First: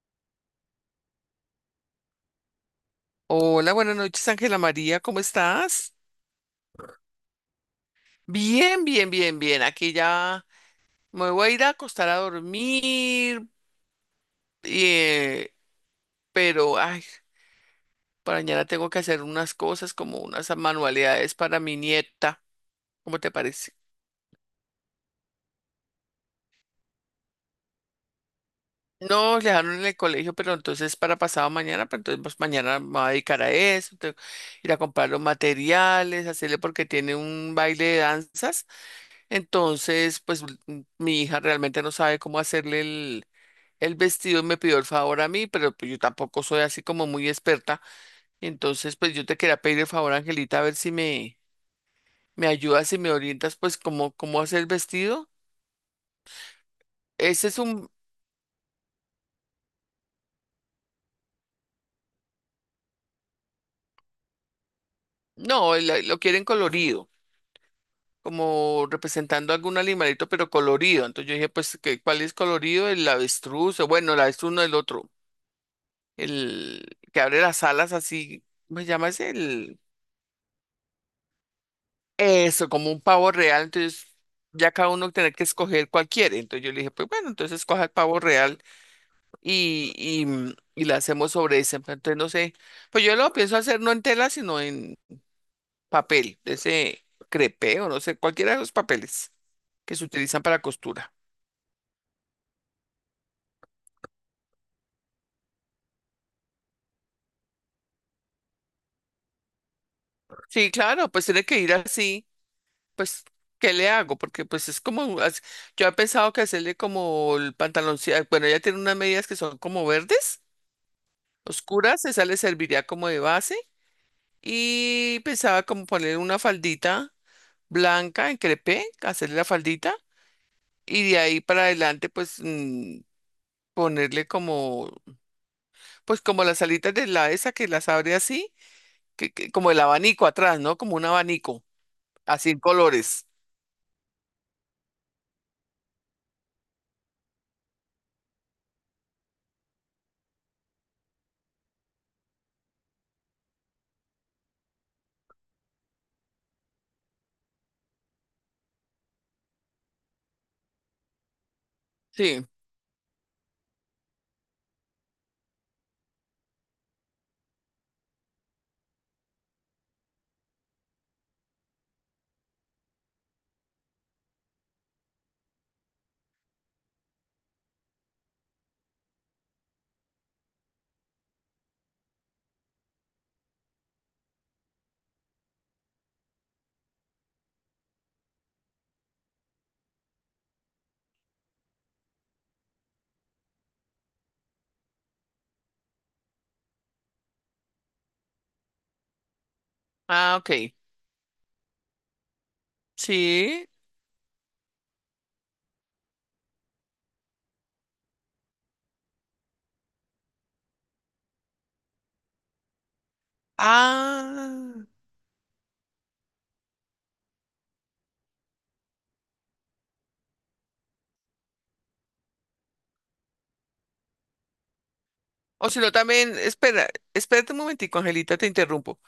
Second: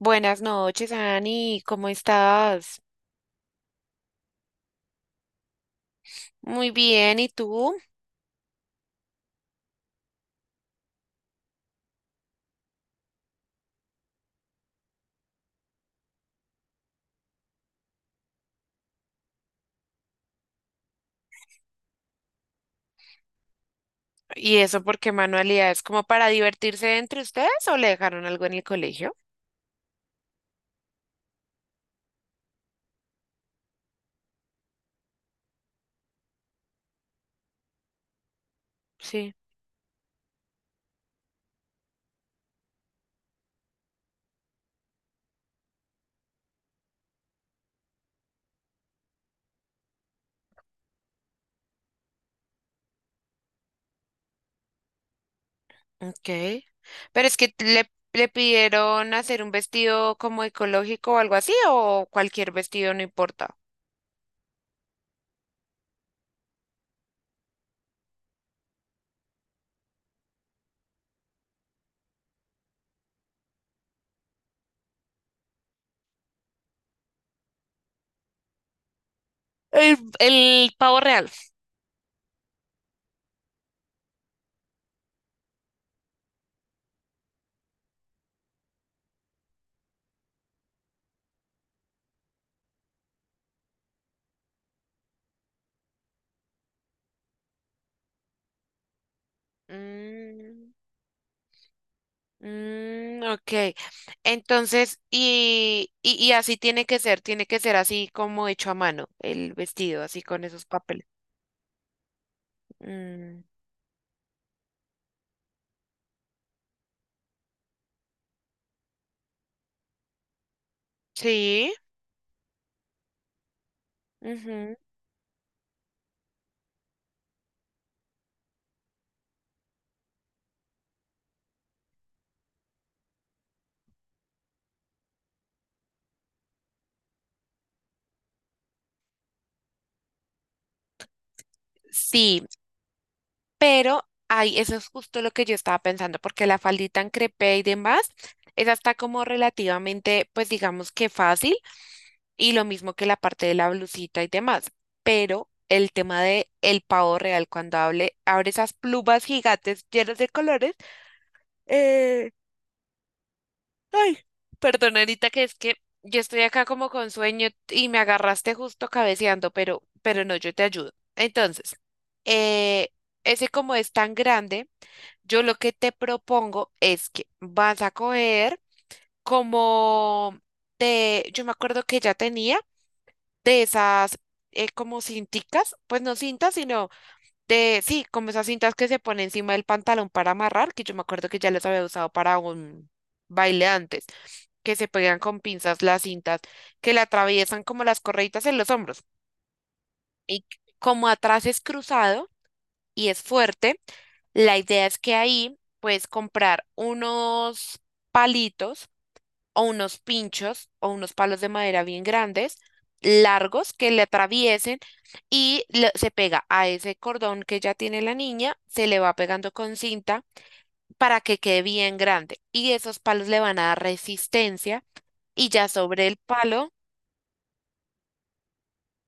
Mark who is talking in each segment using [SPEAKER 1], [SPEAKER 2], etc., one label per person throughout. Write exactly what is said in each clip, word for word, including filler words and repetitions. [SPEAKER 1] Buenas noches, Ani, ¿cómo estás?
[SPEAKER 2] Hola, buenas noches, Ángela María, ¿cómo estás?
[SPEAKER 1] Muy bien, ¿y tú?
[SPEAKER 2] Bien, bien, bien, bien. Aquí ya me voy a ir a acostar a dormir, eh, pero ay, para mañana tengo que hacer unas cosas como unas manualidades para mi nieta. ¿Cómo te parece?
[SPEAKER 1] ¿Y eso por qué manualidades? ¿Como para divertirse entre ustedes o le dejaron algo en el colegio?
[SPEAKER 2] No, le dejaron en el colegio, pero entonces para pasado mañana, pero entonces pues, mañana me voy a dedicar a eso, tengo que ir a comprar los materiales, hacerle porque tiene un baile de danzas.
[SPEAKER 1] Sí,
[SPEAKER 2] Entonces, pues mm, mi hija realmente no sabe cómo hacerle el vestido, me pidió el favor a mí, pero pues yo tampoco soy así como muy experta. Entonces, pues yo te quería pedir el favor, Angelita, a ver si me, me ayudas y me orientas, pues, cómo, cómo hacer el vestido.
[SPEAKER 1] ok. Pero es
[SPEAKER 2] Ese
[SPEAKER 1] que
[SPEAKER 2] es un,
[SPEAKER 1] le, le pidieron hacer un vestido como ecológico o algo así, o cualquier vestido no importa.
[SPEAKER 2] no, el- lo quieren colorido, como representando algún animalito, pero colorido. Entonces yo dije, pues, ¿qué- ¿cuál es colorido? El avestruz, o bueno, el avestruz no, el otro, el que abre las alas así, ¿cómo se llama ese? El...
[SPEAKER 1] El, el pavo real.
[SPEAKER 2] Eso, como un pavo real, entonces ya cada uno tiene que escoger cuál quiere. Entonces yo le dije, pues bueno, entonces escoja el pavo real y, y, mm, y la hacemos sobre ese. Pero entonces no sé, pues yo lo pienso hacer no en tela, sino en papel, de ese crepé o no sé, cualquiera de los papeles que se utilizan para
[SPEAKER 1] Mm.
[SPEAKER 2] costura.
[SPEAKER 1] Mm, ok. Entonces, y, y, y así tiene que ser, tiene que ser así como hecho a mano, el vestido, así con esos
[SPEAKER 2] Sí,
[SPEAKER 1] papeles.
[SPEAKER 2] claro, pues tiene que ir así, pues,
[SPEAKER 1] Mm,
[SPEAKER 2] ¿qué le hago? Porque pues es como, as- yo he pensado que hacerle como el pantaloncillo, bueno, ella tiene unas medidas que son como verdes,
[SPEAKER 1] sí.
[SPEAKER 2] oscuras, esa le serviría como de base,
[SPEAKER 1] Ujú.
[SPEAKER 2] y pensaba como poner una faldita blanca en crepé, hacerle la faldita y de ahí para adelante pues mm, ponerle como, pues como las alitas de la esa que las abre así, que, que- como el abanico atrás, ¿no? Como un abanico,
[SPEAKER 1] Sí,
[SPEAKER 2] así en colores.
[SPEAKER 1] pero ay, eso es justo lo que yo estaba pensando, porque la faldita en crepé y demás, esa está como relativamente, pues digamos que fácil, y lo mismo que la parte de la blusita y demás, pero el tema de el pavo real, cuando hable, abre esas plumas gigantes llenas de colores. eh,
[SPEAKER 2] Sí.
[SPEAKER 1] Ay, perdón, Anita, que es que yo estoy acá como con sueño y me agarraste justo cabeceando, pero, pero no, yo te ayudo. Entonces, eh, ese como es tan grande, yo lo que te propongo es que vas a coger como de, yo me acuerdo que ya tenía de esas eh, como cinticas, pues no cintas, sino de, sí, como esas cintas que se pone encima del pantalón para amarrar, que yo me acuerdo que ya las había usado para un baile antes, que se pegan con pinzas las cintas, que le atraviesan como las correitas en los hombros.
[SPEAKER 2] Ah,
[SPEAKER 1] Y
[SPEAKER 2] ok.
[SPEAKER 1] como atrás es cruzado y es
[SPEAKER 2] Sí.
[SPEAKER 1] fuerte, la idea es que ahí puedes comprar unos palitos o unos pinchos o unos palos de madera bien grandes, largos, que le atraviesen
[SPEAKER 2] Ah.
[SPEAKER 1] y le- se pega a ese cordón que ya tiene la niña, se le va pegando con cinta para que quede bien grande. Y esos palos le van a dar resistencia y ya
[SPEAKER 2] O si no
[SPEAKER 1] sobre el
[SPEAKER 2] también,
[SPEAKER 1] palo,
[SPEAKER 2] espera, espérate un momentico, Angelita, te interrumpo.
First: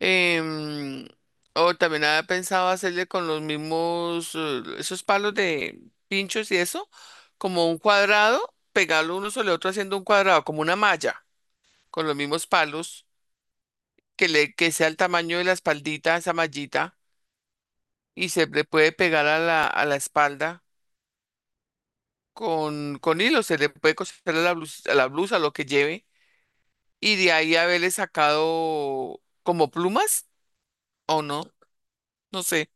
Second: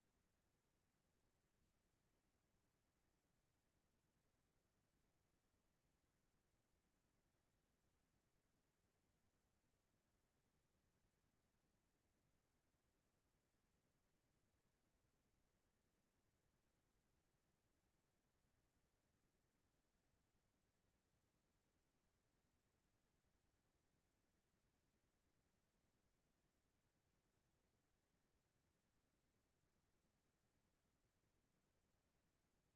[SPEAKER 2] Em, o también había pensado hacerle con los mismos, eh, esos palos de pinchos y eso, como un cuadrado, pegarlo uno sobre otro haciendo un cuadrado, como una malla, con los mismos palos, que le, que sea el tamaño de la espaldita, esa mallita, y se le puede pegar a la, a la espalda con, con hilo, se le puede coser a la blusa, a la blusa, lo que lleve, y de ahí haberle sacado como plumas, o no, no sé.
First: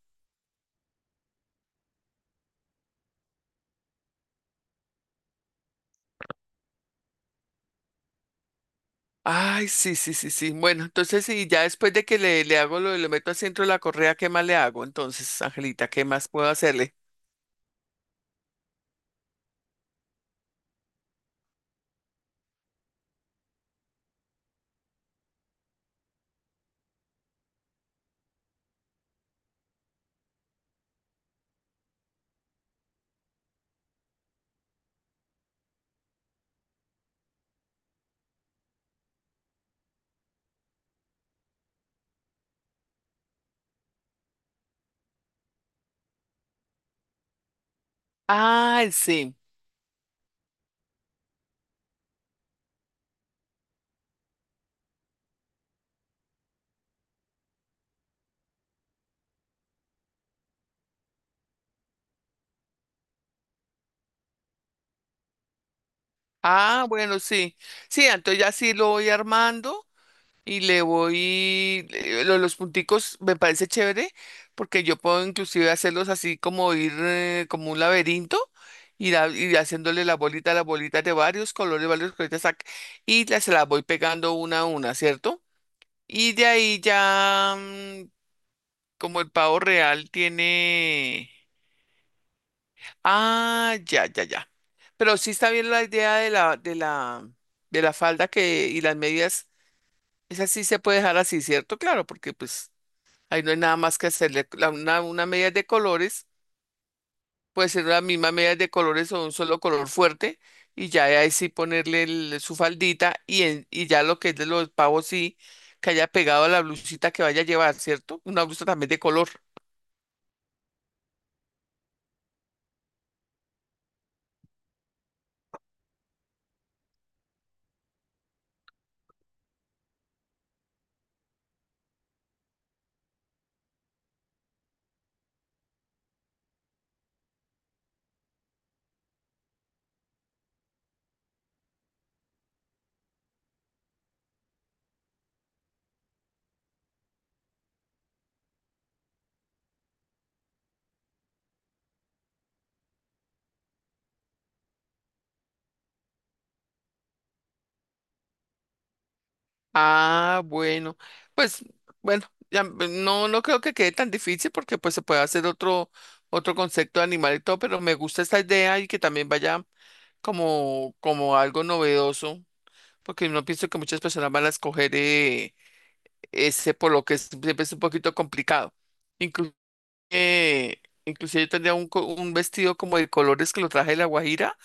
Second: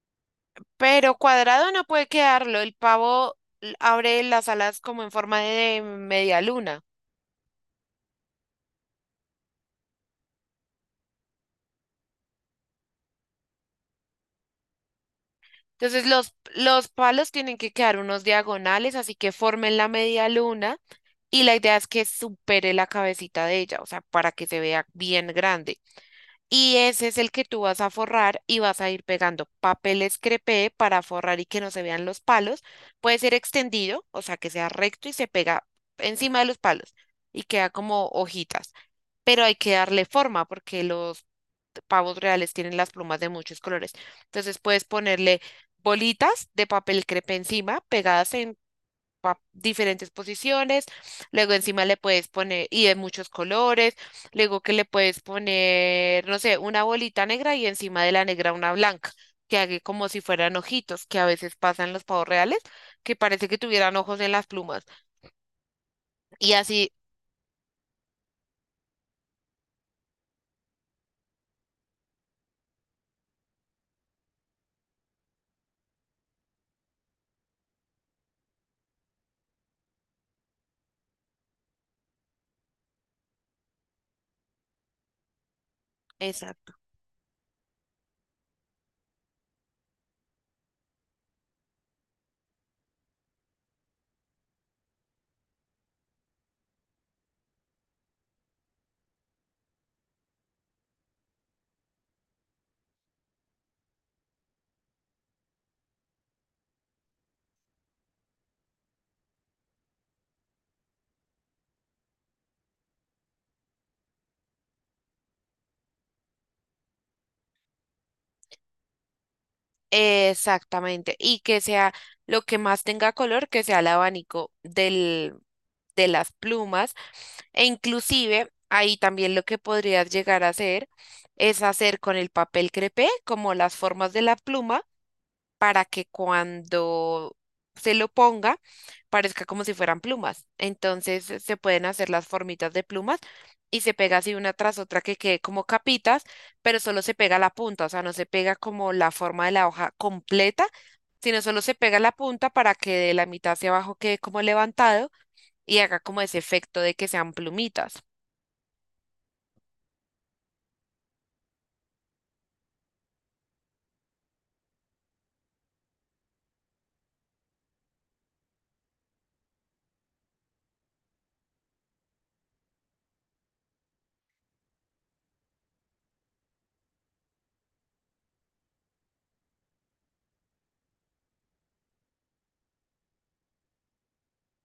[SPEAKER 1] pero cuadrado no puede quedarlo, el pavo l- abre las alas como en forma de media luna.
[SPEAKER 2] Ay, sí, sí, sí, sí. Bueno, entonces sí, ya después de que le, le hago lo, le meto al centro de la correa, ¿qué más le hago? Entonces, Angelita, ¿qué
[SPEAKER 1] Entonces
[SPEAKER 2] más
[SPEAKER 1] los,
[SPEAKER 2] puedo
[SPEAKER 1] los
[SPEAKER 2] hacerle?
[SPEAKER 1] palos tienen que quedar unos diagonales, así que formen la media luna. Y la idea es que supere la cabecita de ella, o sea, para que se vea bien grande. Y ese es el que tú vas a forrar y vas a ir pegando papel crepé para forrar y que no se vean los palos. Puede ser extendido, o sea, que sea recto y se pega encima de los palos y queda como hojitas. Pero hay que darle forma porque los pavos reales tienen las plumas de muchos colores. Entonces puedes ponerle bolitas de papel crepé encima, pegadas en
[SPEAKER 2] Ay, sí.
[SPEAKER 1] pa- diferentes posiciones, luego encima le puedes poner, y de muchos colores, luego que le puedes poner, no sé, una bolita negra y encima de la negra una blanca, que haga como si fueran ojitos, que a veces pasan los pavos reales, que parece que tuvieran ojos en las plumas. Y
[SPEAKER 2] Ah,
[SPEAKER 1] así,
[SPEAKER 2] bueno, sí. Sí, entonces ya sí lo voy armando y le voy, le- lo- los punticos me parece chévere porque yo puedo inclusive hacerlos así como ir eh, como un laberinto. Ir, a- ir haciéndole la bolita a las bolitas de varios colores, varios colores, sac- y las, se las voy pegando una a una, ¿cierto? Y de
[SPEAKER 1] exacto.
[SPEAKER 2] ahí ya, mm, como el pavo real tiene... Ah, ya, ya, ya. Pero sí está bien la idea de la, de la, de la falda que, y las medias, esa sí se puede dejar así, ¿cierto? Claro, porque pues ahí no hay nada más que hacerle. La- una, una media de colores, puede ser la misma media de colores o un solo color fuerte, y ya ahí sí ponerle el- su faldita y, en- y ya lo que es de los pavos sí, que haya pegado a la blusita que vaya a llevar, ¿cierto? Una blusa también de color.
[SPEAKER 1] Exactamente, y que sea lo que más tenga color, que sea el abanico del, de las plumas, e inclusive ahí también lo que podrías llegar a hacer es hacer con el papel crepé como las formas de la pluma, para que cuando se lo ponga parezca como si fueran plumas. Entonces se pueden hacer las formitas de plumas y se pega así una tras otra que quede como capitas, pero solo se pega la punta, o sea, no se pega como la forma de la hoja completa, sino solo se pega la punta para que de la mitad hacia abajo quede como levantado y haga como ese efecto de que sean plumitas.
[SPEAKER 2] Ah, bueno, pues bueno, ya, pues, no, no creo que quede tan difícil porque pues se puede hacer otro, otro concepto de animal y todo, pero me gusta esta idea y que también vaya como, como algo novedoso, porque no pienso que muchas personas van a escoger eh, ese por lo que es- siempre es un poquito complicado. Incluso, inclusive yo tendría un, co- un vestido como de colores que lo traje de La Guajira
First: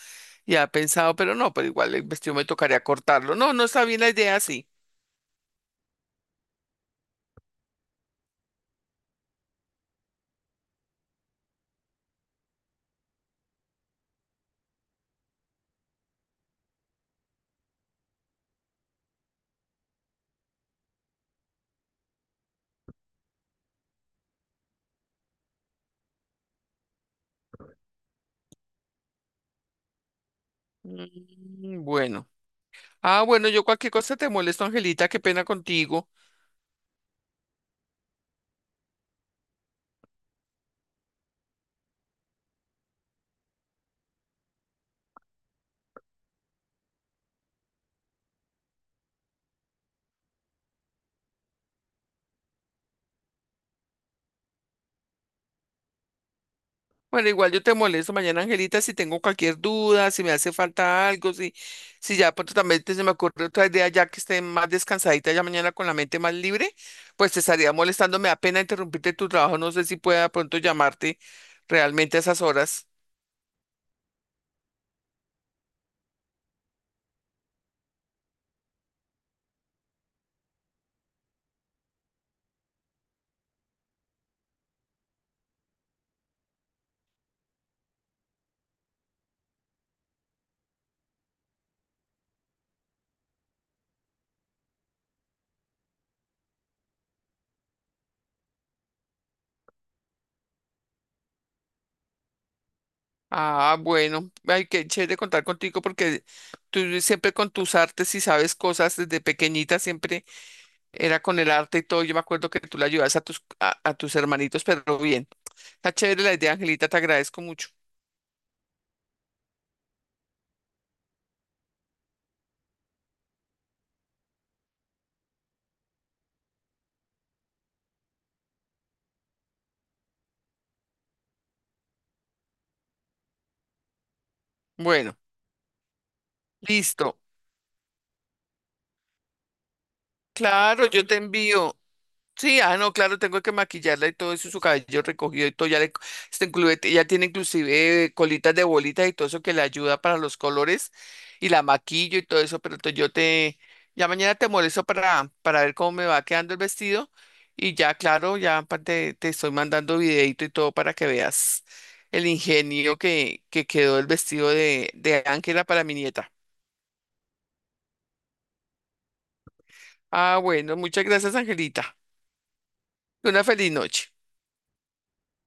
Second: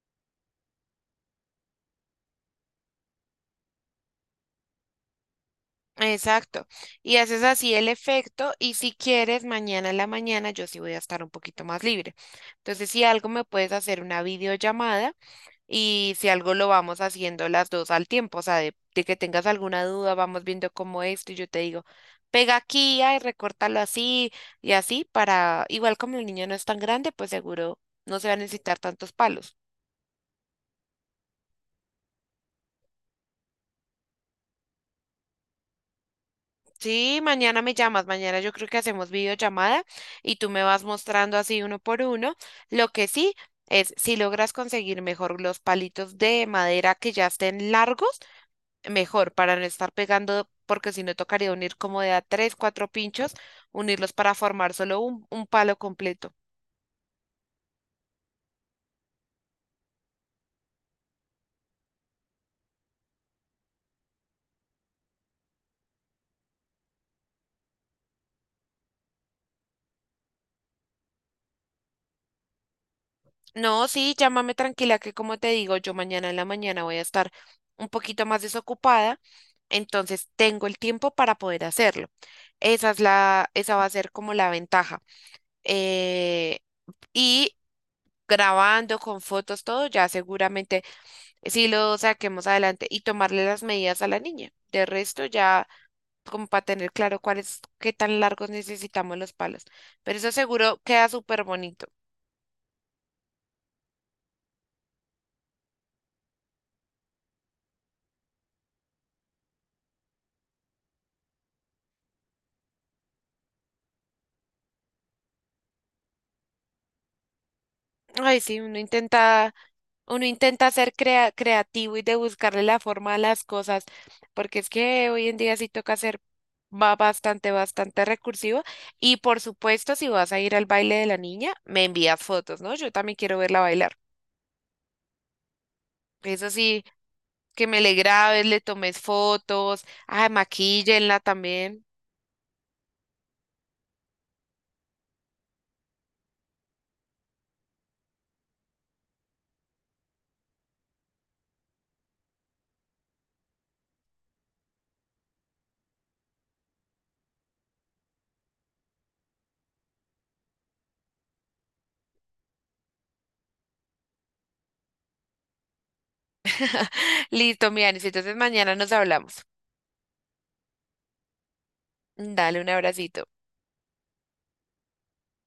[SPEAKER 2] y ha pensado, pero no, pero igual el vestido me tocaría cortarlo. No, no está bien la idea así.
[SPEAKER 1] Exacto. Y haces así el efecto y si quieres, mañana en la mañana yo sí voy a estar un poquito más libre. Entonces, si algo me puedes hacer una videollamada y si algo lo vamos haciendo las dos al tiempo, o sea, de, de que tengas alguna duda, vamos viendo cómo esto y yo te digo, pega aquí, ay, recórtalo así y así para, igual como el niño no es tan grande, pues seguro no se va a necesitar tantos palos.
[SPEAKER 2] Mm. Bueno. Ah, bueno, yo cualquier cosa te molesto, Angelita, qué pena contigo.
[SPEAKER 1] Sí, mañana me llamas, mañana yo creo que hacemos videollamada y tú me vas mostrando así uno por uno. Lo que sí es, si logras conseguir mejor los palitos de madera que ya estén largos, mejor para no estar pegando, porque si no tocaría unir como de a tres, cuatro pinchos, unirlos para formar solo un, un palo completo.
[SPEAKER 2] Bueno, igual yo te molesto mañana, Angelita, si tengo cualquier duda, si me hace falta algo, si, si ya pronto también te- se me ocurre otra idea ya que esté más descansadita ya mañana con la mente más libre, pues te estaría molestando, me da pena interrumpirte tu trabajo, no sé si pueda pronto llamarte realmente a esas horas.
[SPEAKER 1] No, sí, llámame tranquila que como te digo, yo mañana en la mañana voy a estar un poquito más desocupada, entonces tengo el tiempo para poder hacerlo. Esa es la, esa va a ser como la ventaja. Eh, y grabando con fotos, todo, ya seguramente sí lo saquemos adelante y tomarle las medidas a la niña. De resto, ya como para tener claro cuáles, qué tan largos necesitamos los palos. Pero eso seguro queda súper bonito.
[SPEAKER 2] Ah, bueno, ay, qué chévere contar contigo porque tú siempre con tus artes y sabes cosas desde pequeñita, siempre. Era con el arte y todo. Yo me acuerdo que tú le ayudas a tus, a, a tus hermanitos, pero bien. Está chévere la idea, Angelita, te agradezco mucho.
[SPEAKER 1] Ay, sí, uno intenta. Uno intenta ser crea- creativo y de buscarle la forma a las cosas, porque es que hoy en día sí toca ser, va bastante, bastante recursivo. Y por supuesto, si vas a ir al baile de la niña, me envías fotos, ¿no? Yo también quiero verla bailar.
[SPEAKER 2] Bueno,
[SPEAKER 1] Eso sí,
[SPEAKER 2] listo.
[SPEAKER 1] que me le grabes, le tomes fotos, ay,
[SPEAKER 2] Claro, yo te
[SPEAKER 1] maquíllenla
[SPEAKER 2] envío.
[SPEAKER 1] también.
[SPEAKER 2] Sí, ah, no, claro, tengo que maquillarla y todo eso, su cabello recogido y todo, ya le, está incluye- ya tiene inclusive eh, colitas de bolitas y todo eso que le ayuda para los colores y la maquillo y todo eso, pero entonces yo te, ya mañana te molesto para, para ver cómo me va quedando el vestido y ya, claro, ya pa- te, te estoy mandando videito y todo para que veas el ingenio que, que quedó el vestido de, de Ángela para mi nieta.
[SPEAKER 1] Listo, Mianis, entonces mañana nos hablamos.
[SPEAKER 2] Ah, bueno, muchas gracias, Angelita.
[SPEAKER 1] Dale un abracito.
[SPEAKER 2] Una feliz noche.